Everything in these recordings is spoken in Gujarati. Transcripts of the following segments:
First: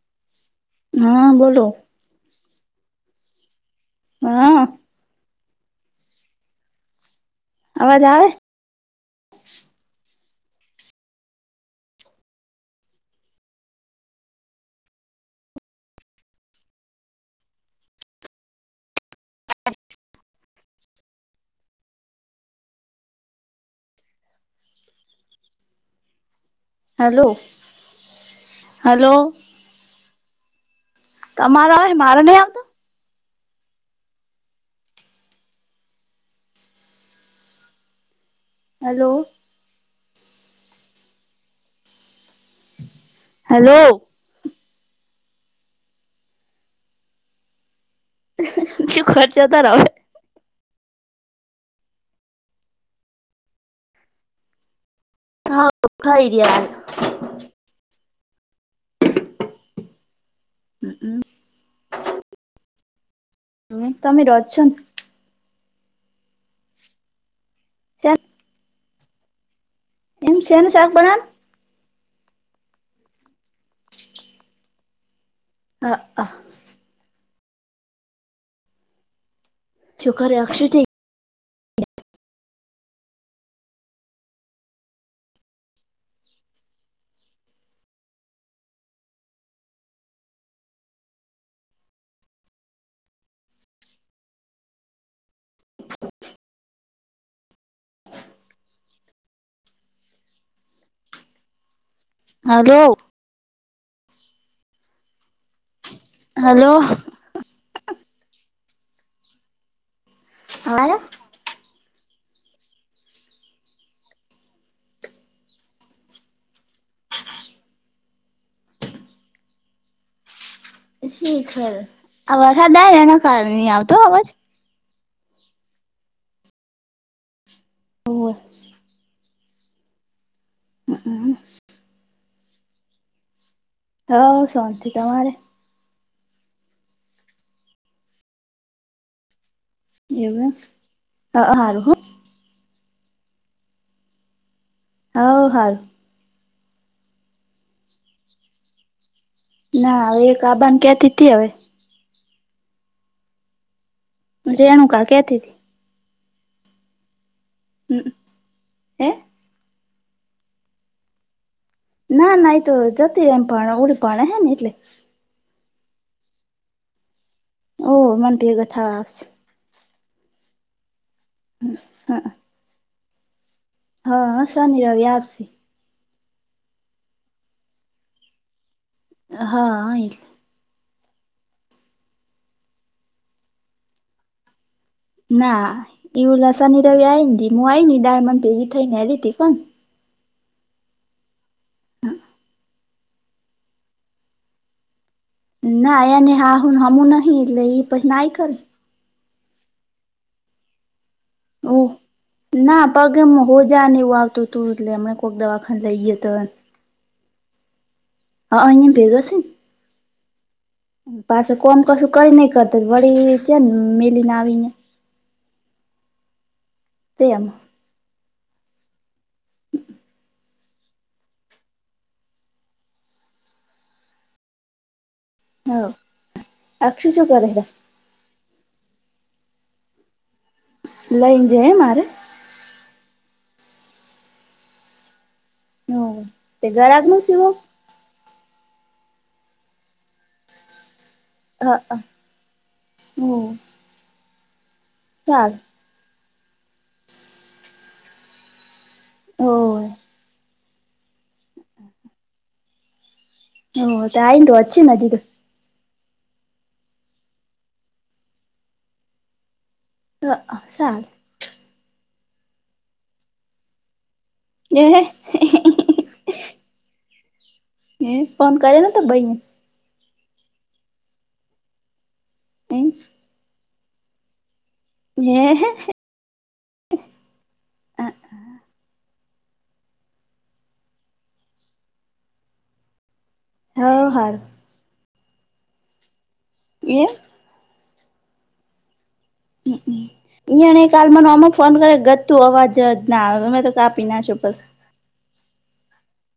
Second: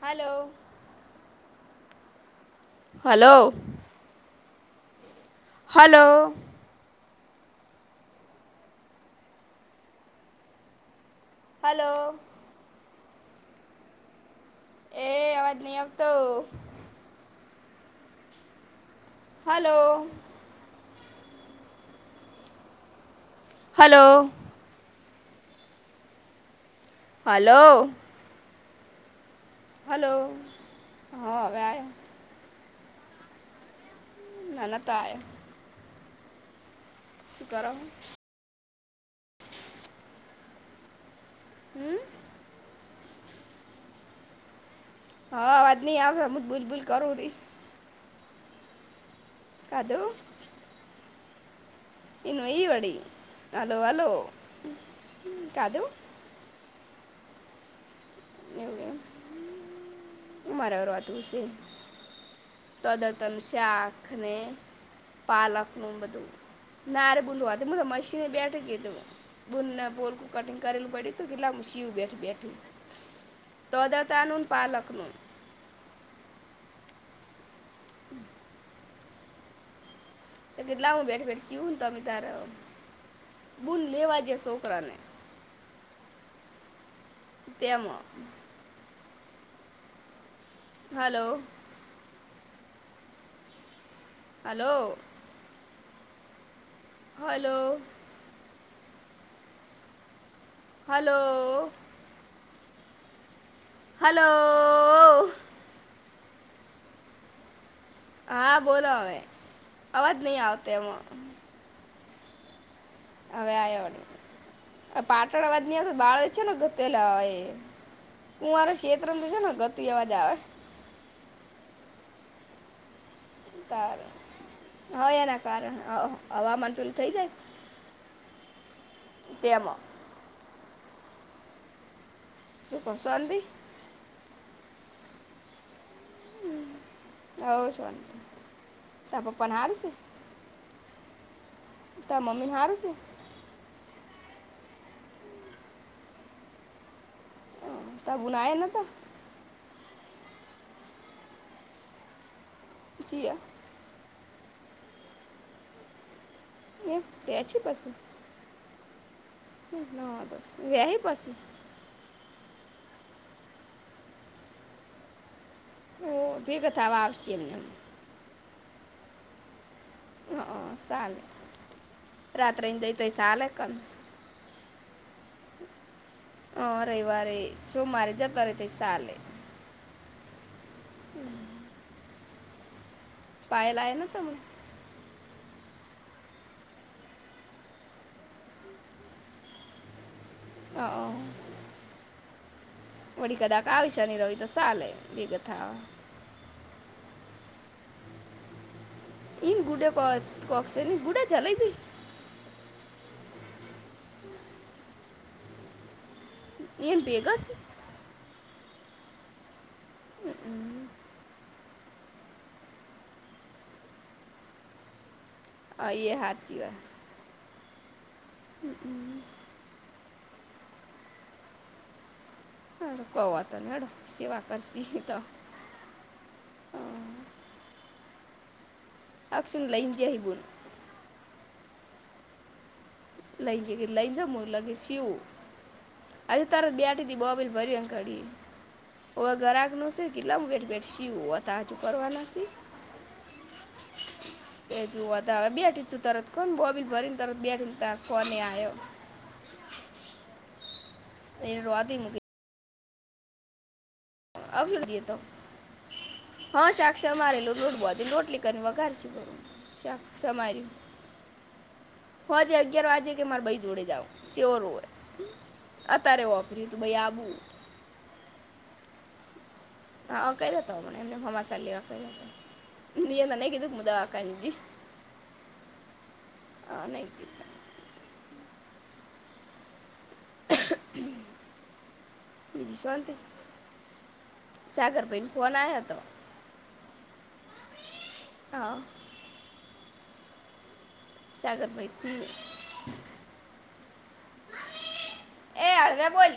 હલો. હા બોલો. હલો. હા. હલો. અવાજ આવે? હલો. એ અવાજ નહીં આવતો. Hello. Hello. Hello. Hello. Hello. હા હવે તમારા આયો હોય મારે ને ના ના તાય [unintelligible] શ ગરમ હલો. હમ. હેલો. હા અવાજ નહી આવે હમું જ બૂલ બૂલ કરું. જોું ખર્ચા તો રહ [unintelligible] કાધું એનું એ વડી હલો હલો. હા કાધું પ એ રહિયા [unintelligible] નિવડીમ [unintelligible] હ મારા વાતું છે તોદર તન હમ તમે શાખને રોજ છો પાલક નું બધું, નારે બૂદધા ને મશીને બેઠ કીધું બૂને બોલ એમ કટિંગ શેનું શાક કરલાું પડી તોું ગલામાં સી બેઠ બેઠી. તોદ તાન પાલકનું. હ અ હમ [inaudible] શુક્રિયા [unintelligible] કેટલા હું બેઠ બેઠ છુંને તમે તારે બૂન લેવા જ છોકરાને. તેમ. Hello. Hello. Hello. Hello. Hello. Hello. Hello. હા બોલો હવે અવાજ નહી આવતો હા એમાં. હવે આવ્યા, પાટણવાદ ની તો બાળક છે ને. પેલા હય હું, મારો શ્ષેત્રર તો છે ને ગતું અવાજ આવે. શીખર આ વરસાદ આ એના કારણે નહી આવતો અવાજ. હા એના કારણે હવામાન તુલું થઈ જાય. હોવેર [unintelligible] તેમ. હ હમ [unintelligible] [unintelligible] હ શાંતિ તમારે? હ હોવ છોને, તો તા પપ્પાને હારુ સે? એવું હારુ હ. તા મમ્મીને હારું છે? હા હાલ [unintelligible] તબૂનાય નતા? ના હ એક આબાન ક્યાંથી થી હવે. જીયા. રેણુકા કેતી તી. એમ કે સે પસુ હે ન દસ વયા હ પાછી. ના ના એ તો જતી રમ પ ઉડી પાણે હે ને એટલે. ઓ અ બેગતા વા આવશ્યમ નમ. ઓ મન પ્રિયા કથ વા આપ. હમ્મ-હમ્મ સાલે. હમ્મ, હા. રાત્રેન ગઈ તોય સાલે કન. હા, હા, શનિ રવિ આવશે. અહ રવિવારે, ચોમારે જતા રે તોય સાલે હા, ઈજ. પાયા લાયા ના તમે. ના, ઈ ઓલા શનિ રવિ આઈ ન, દીમું આઈન ઈ [unintelligible] થઈ ને આવી તી [unintelligible] અહં. વડી કદાક આવ શની રવિ તો સાલે. ના એને હાહું હમું નહીં એટલે ઈ પછી ના આયે ખરેન. [unintelligible] ઓહ, ના પગમાં હોજા ને એવું આવતું તું, એટલે અમે કોક દવાખાને લઈ ગયા તા એન. એ એન ભેગાં સે? અહં એન ભેગા સેન. [unintelligible] કોન કશું કઈ નઈ કરતું, વડી ચેન મિલીને આવીનેં. અહ ઈ એ હાચી વાત. તેમ. હમ્મ-હમ્મ. [unintelligible] કોવા તોનેડો સેવા કરશી ઈ તો. હોવ. અક્ષું શું કરે હે? અક્ષુંન લઈન જહી [unintelligible] લઈન જઈ એમ હારે? [unintelligible] હોવે હજી તાત તે ગરાક બેઠીથી નું સીવો બોબીલ ભર્યું અન કઢી. હવે ઘરાકનું સે કેટલામ વેટ બેેઠ શીઉ હતા હજુ હ કરવાના સી. હોવે એજુ વધાવે સાલ બેઠી છું તરત કોન બોબીલ ભરી તરત બેઠીન તા ફોને આયો. હો. [unintelligible] હો, તો આઈન તું આવશું અછી દે તો [unintelligible] હા શાક સમારેલું, લોટ ગોંદી રોટલી કરીન, વઘારશું પહીં. ચા હ ચમારી સાલ હોજ અગિયાર વાજે કે મારે ભઈ જોડે જાવ. ચ્યોરું એ હોય, હે અત્યારે [unintelligible] ઈ ફોન કરેલો હતો ભઈને. અહં કર્યો તો એમને હમાસાલી કર્યો, [unintelligible] હું દવાખાને જઈ. [inaudible] અહ નઈ. બીજું શાંતી? હોવ હારું. સાગરભાઈનો ફોન આયો તો. એમ. હા. હમ્મ-હમ્મ. ઈંયારે કાલ મને હામો ફોન કયરો સાગરભાઈ ગતું અવાજ જ ના આવે, મે તો કાપી નાખ્યો પસ એ હળવે બોલ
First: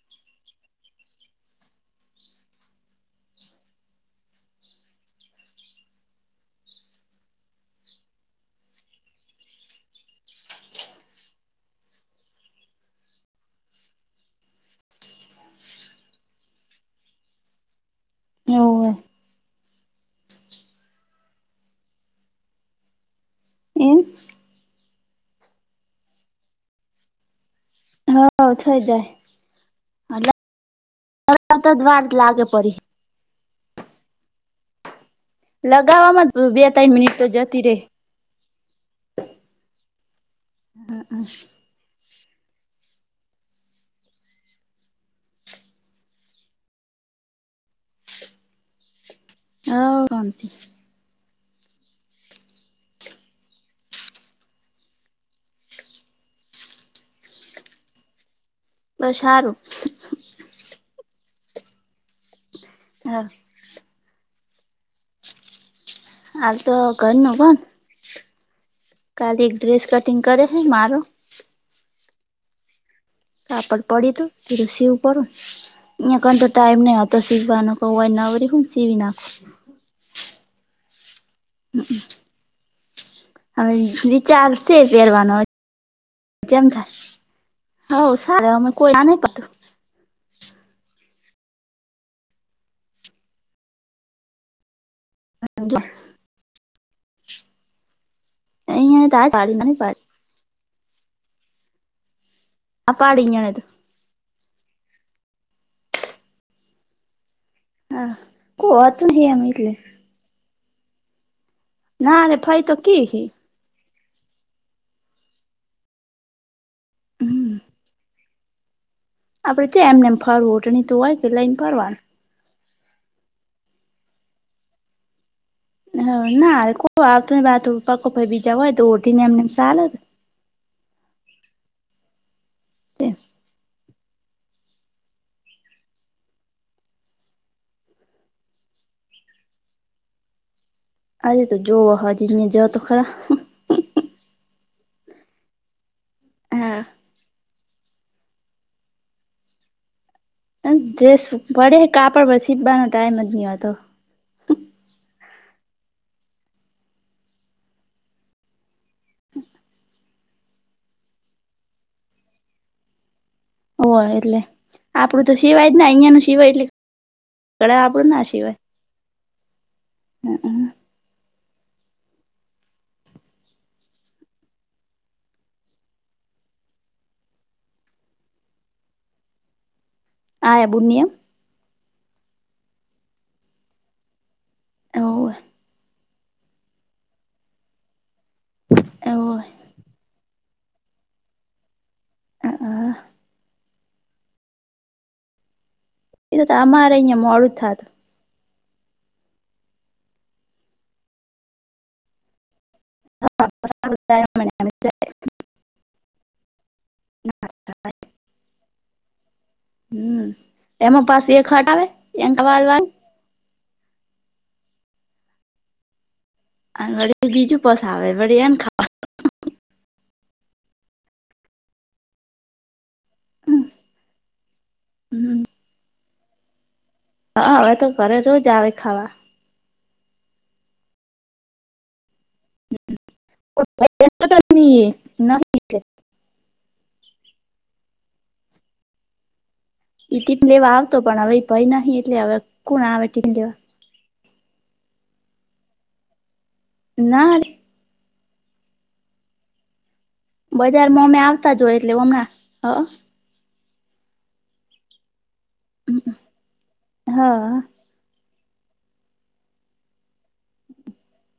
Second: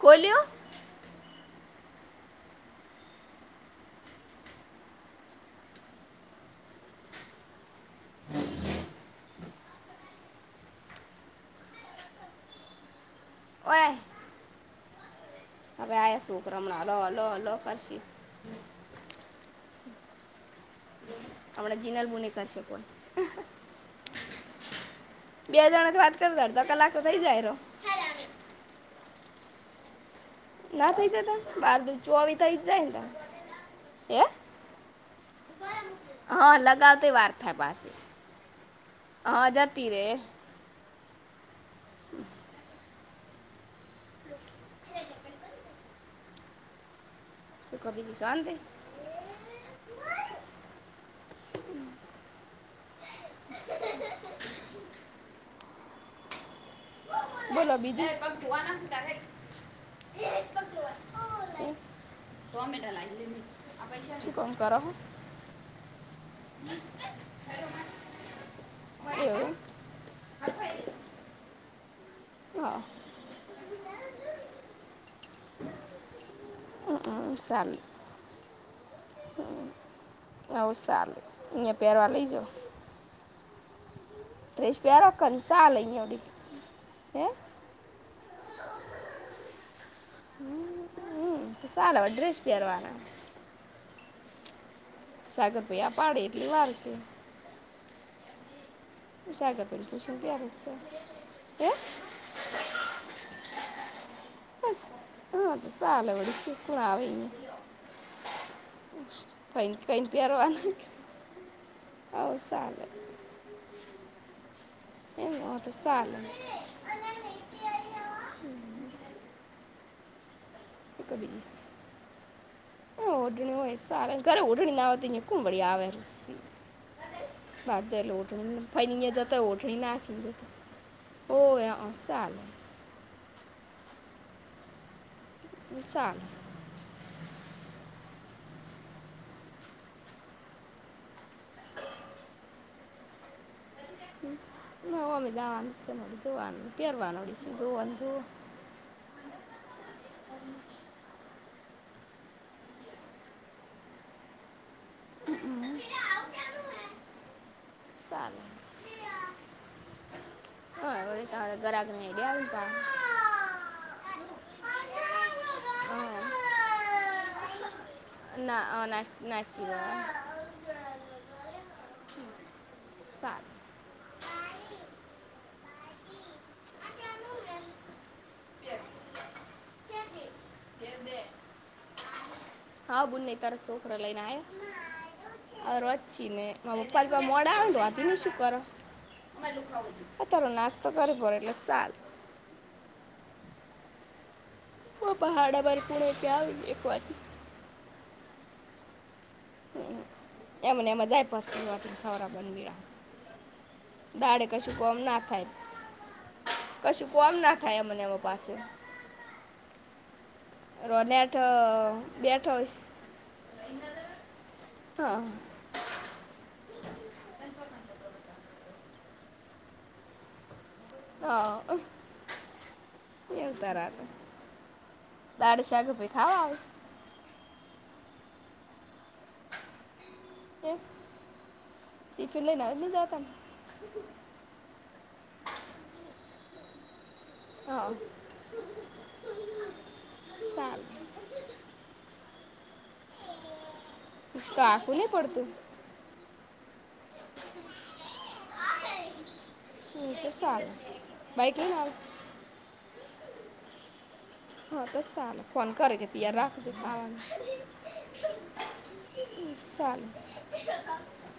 ખોલી્યો? ઓય. હવે આયા સોકરા હમણાં લ-લ-લ કરશે. હોવે હમણા જિનલ મુની કરશે ફોન. એમ. બે જણા જ વાત કરતા, અડધો કલાક તો થઈ જાયરો. હ થઈ જાય [inaudible] ના થઈ જ ત લગાવતા બાર જ દે વાર ચોવી લાગે થઇ જ પરી જાય ને ત હે? લગાવવામાં હા બે ત્રણ લગાવતી મિનિટ વાર તો થ જતી રે પાસે હા જાતી રે હા હ હ સુખ બીજી શાંતે? હ કંત બોલો બીજું? બસ સારું છ મિટ લાગ દ હા પૈસા કોણ કરવ? હાલ તો ઘર ન કો કાલી એક એવું ડ્રેસ કટિંગ કરે છે મારો. હા આપડ પડી દું પ રસીવ કરું અહીયા ક તો ટાઈમ નહ હતો. તો હમ, શીખવા સારું કવાય ના વરી હમસીીવી નાખ. નવ સાલે અહીં પહેરવા લઈજો. હવે રચાર્જશે ડ્રેસ પહેરો પહેરવાનો કન સાલ અહીંયા ઉડી જેમ થાય? હે હવ સાર અમે કોઈ ના ન પાડતું. હ હ તો સલે ડ્રેસ પહેરવાના. સાગર ભૈયા પાાડે એટલી વાર કે અહિયાં તો આ પાડી જગા પે ના જ પાડી આવવશ્ય [inaudible] હે? આ પાડીઈ તો હા તો સલ બડી ખરાબ હો. હા કો હતું નહી એમ ફૈ એટલે ને કઈને પહેરઅના ના રે ભાઈ તોકી હ એમ તો સલે હમ આપડે જે એમનેમ ફરવું તો શું હોય પેલા એમ ફરવા. હ ઓઢણી હોય સ ઘરે ઓઢણી નાતીં. હ ના કોતો વાતો બહાર તો પાકો એટલે ભાઈ બીજા ઓઢણી હોય તો ફઈને અહીંયા ઓઠીને એમનેમ સાલે જ. [inaudible] હો એ અ સા [unintelligible] નુકસાન અરે તો જોવો હજીને જઓ તો ખરા નામી દાવાન છેડી દુંવાનું હા પહેરવાનું ઓડી [unintelligible] ડ્રેસ પડે કાપડ પર સીપવાનો ટાઈમ જ નહીં હતો. સારું તારા ઘરે આંગડે રડ્યા આવી તા? હોય એટલે આપડું તો સિવાય જ ને અહિયાં નુ સિવાય એટલે કળા આપડું ના સિવાય. નાસીવાય. હમ હમ. સાત. હા બુણ્યમ. હા બુનને તાર ચોખરો લય ના આય એમ અરોજ પછી ને મારા પપ્પા થોડા મોડા આવન વાંધીને શું કર? તારો નાસ્તો કર પડ એટલે ચાલ અ હા. હ પહાડા પર પુણે ક્યાં આવી એક વાથી. અરુથાત. એમને એમને [unintelligible] થતું દાડે કશું કોમ ના થાય. કશું કોમ ના થાય એમને એમાં પાસું. હમ એમાં પાસે રોનેટ એ ખટ આવે એમ બેઠો [unintelligible] હા. વળ બીજું પસા આવે વળી એમ ખા હા ખાવા હ તાર દાડ શાખ ભ ખાવ આવ. હા હવે તો ઘરે રોજ આવે ખાવા. કેમ ટિફિન લઈનાને જતાને? [inaudible] [inaudible] હા. ઈ ટીપ લેવા આવતો સારું પણ હવે ભાઈ નહી એટલે હવે કોણ આવે ટીપ લેવા. કાકું નહી પડતું. ના રે. [unintelligible] બજારમાં અમે આવતા બાઈક જોય લઈને આવે એટલે હમણાં હ. હા તો ચાલે ફોન કરે કે તૈયાર રાખજો હ ખાવાનું. હા [inaudible] [inaudible]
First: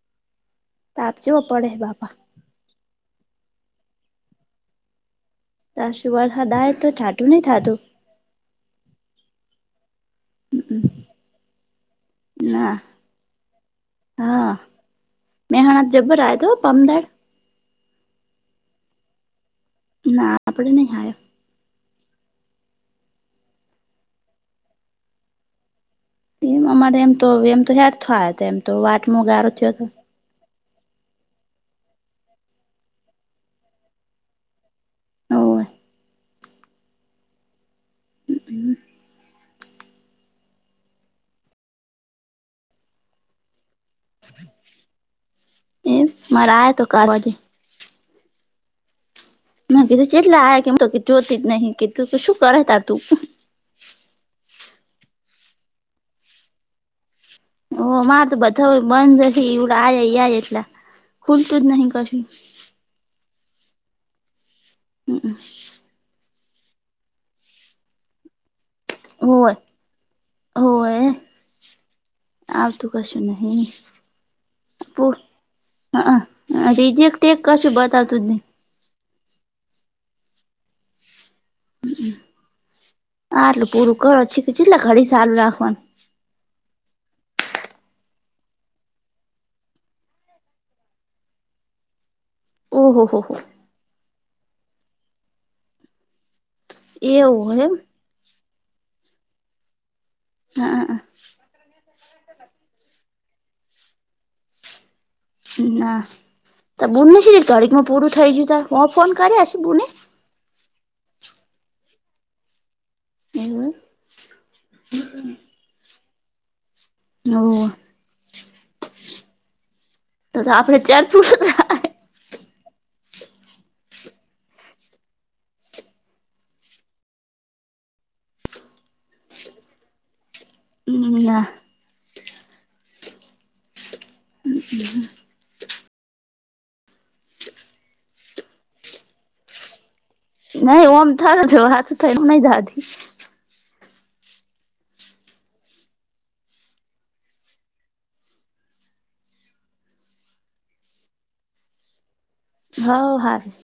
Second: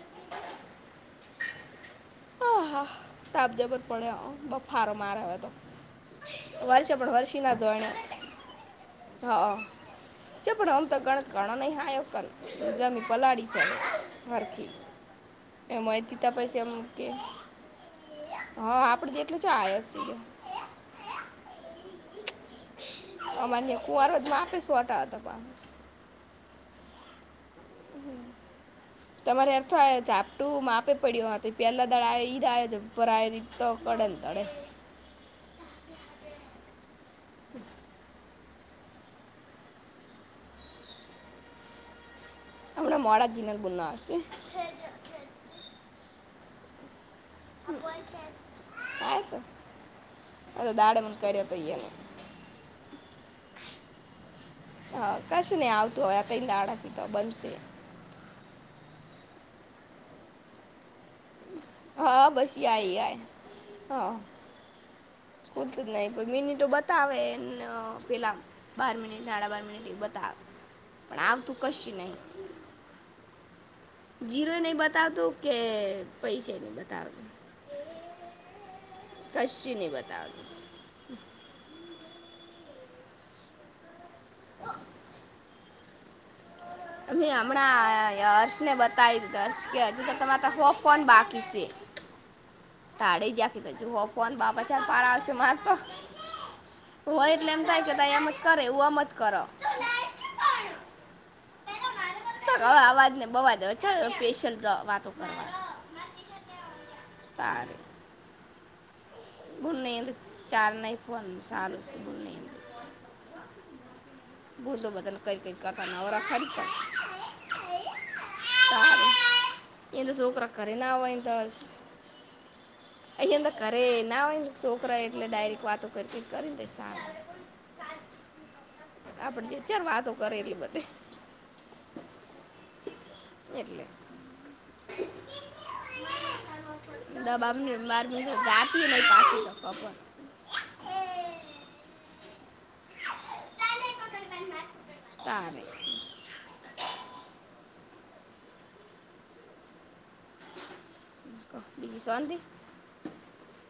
[inaudible] તાપ ચોવો પડે બાપા. હા હા તાપ જબર પડે હ બફારો મારે હવેતો. તારશું વરસાદ આવે તો વર્ષે પણ ઠાટું વર્ષી નહી ના થતું જોણે એને હા. ચ પણ હમ તો ગણ કર નહી આયો ક ના જમી પલાળી છે, હા હરખી. મેહાણા એમાં એ જબ્બર દીતા આયો પ તો એમ પમદાડ કે હા આપડે જેટલું જ [unintelligible] ના આપડે નહી આયો. અમાર કુંવારવા મા રાતે સુંટા હતા. એમ અમારે એમ તો એમ તો યાદ થ હતા એમ તો વાટમાં ગારો થયો હતો. ટું માપે પડીથી પેલા દાડ ઈ જ છે ઉપર આવી ર તો કડે ને તડે. હોવે આપણા મરાાર જિનેસ બોના હશે. એમ મારા આયો તો [unintelligible] [inaudible] મે કીધું ચેટલા આ આયા કેમ તો દાડે મને જોતી કર્યો જ તો ઈ નહી એને કીધું કે શું કરે તાર તું. હા કશું નહીં આવતું હોય આ ત આડકી તો બનશે. ઓ મારે તો બધું બંધ શે આયા ઈ આયા ખુલતું જ નહી કશું. [unintelligible] હમ. જ નહી પણ મિનિટો બતાવે એ પેલામ. બાર મિનિટ સાડા હોવે બાર મિનિટ એ બતાવે હોવે પણ આવતું કશું નહી. આવતું કશું નહી. જીરો નહી બતાવતું કે અ પૈસે નહી બતાવે. રિજેક્ટ એક કશું બતાવતું જ નહીં કશું નય બતાવે. હ આ આટલું પૂરું કરો કે છેટલા ઘડી ચાલું રાખવાનું? [inaudible] મેં હમણાં હર્ષને બતાવી દીધ હર્ષ કે હજુ તો તમારે તો હો ફોન બાકી છે. ઓહો હો તાડે હો [unintelligible] આવશે મારે તો હોય એટલે એમ થાય કે ત એમ જ કરે એવું એમ જ કરો. હા. ચલ અવે અવાજને બવાજ હવે ચલ પેશન્ટ જોડ વાતો કરે ના તો બૂનને તડીકમાં પૂરું થઈ ગયું ત હ ફોન કર્યા છે બુન બુને નય ચાર નઈ ફન સારું બુન નય. હમ.. [unintelligible] બદલ કઈક કતાના નવરા ખરી. હવ. તારે. એ તો શૌકરો ઘરે આપડે ન ચાર હોય તો પૂરું જ. થાય એટલે અહીંયા ઘરે ના હોય ને છોકરા એટલે ડાયરેક્ટ વાતો કરી કરી ને સારું. આપડે બે ચાર વાતો કરે એટલી બધી. હમ ના. એટલે. હ. દબામ [unintelligible] નહી ઓમ થ હાથ થાય નહી તારથી. તારે. કો બીજું સોન્તી? હવ હારૂ.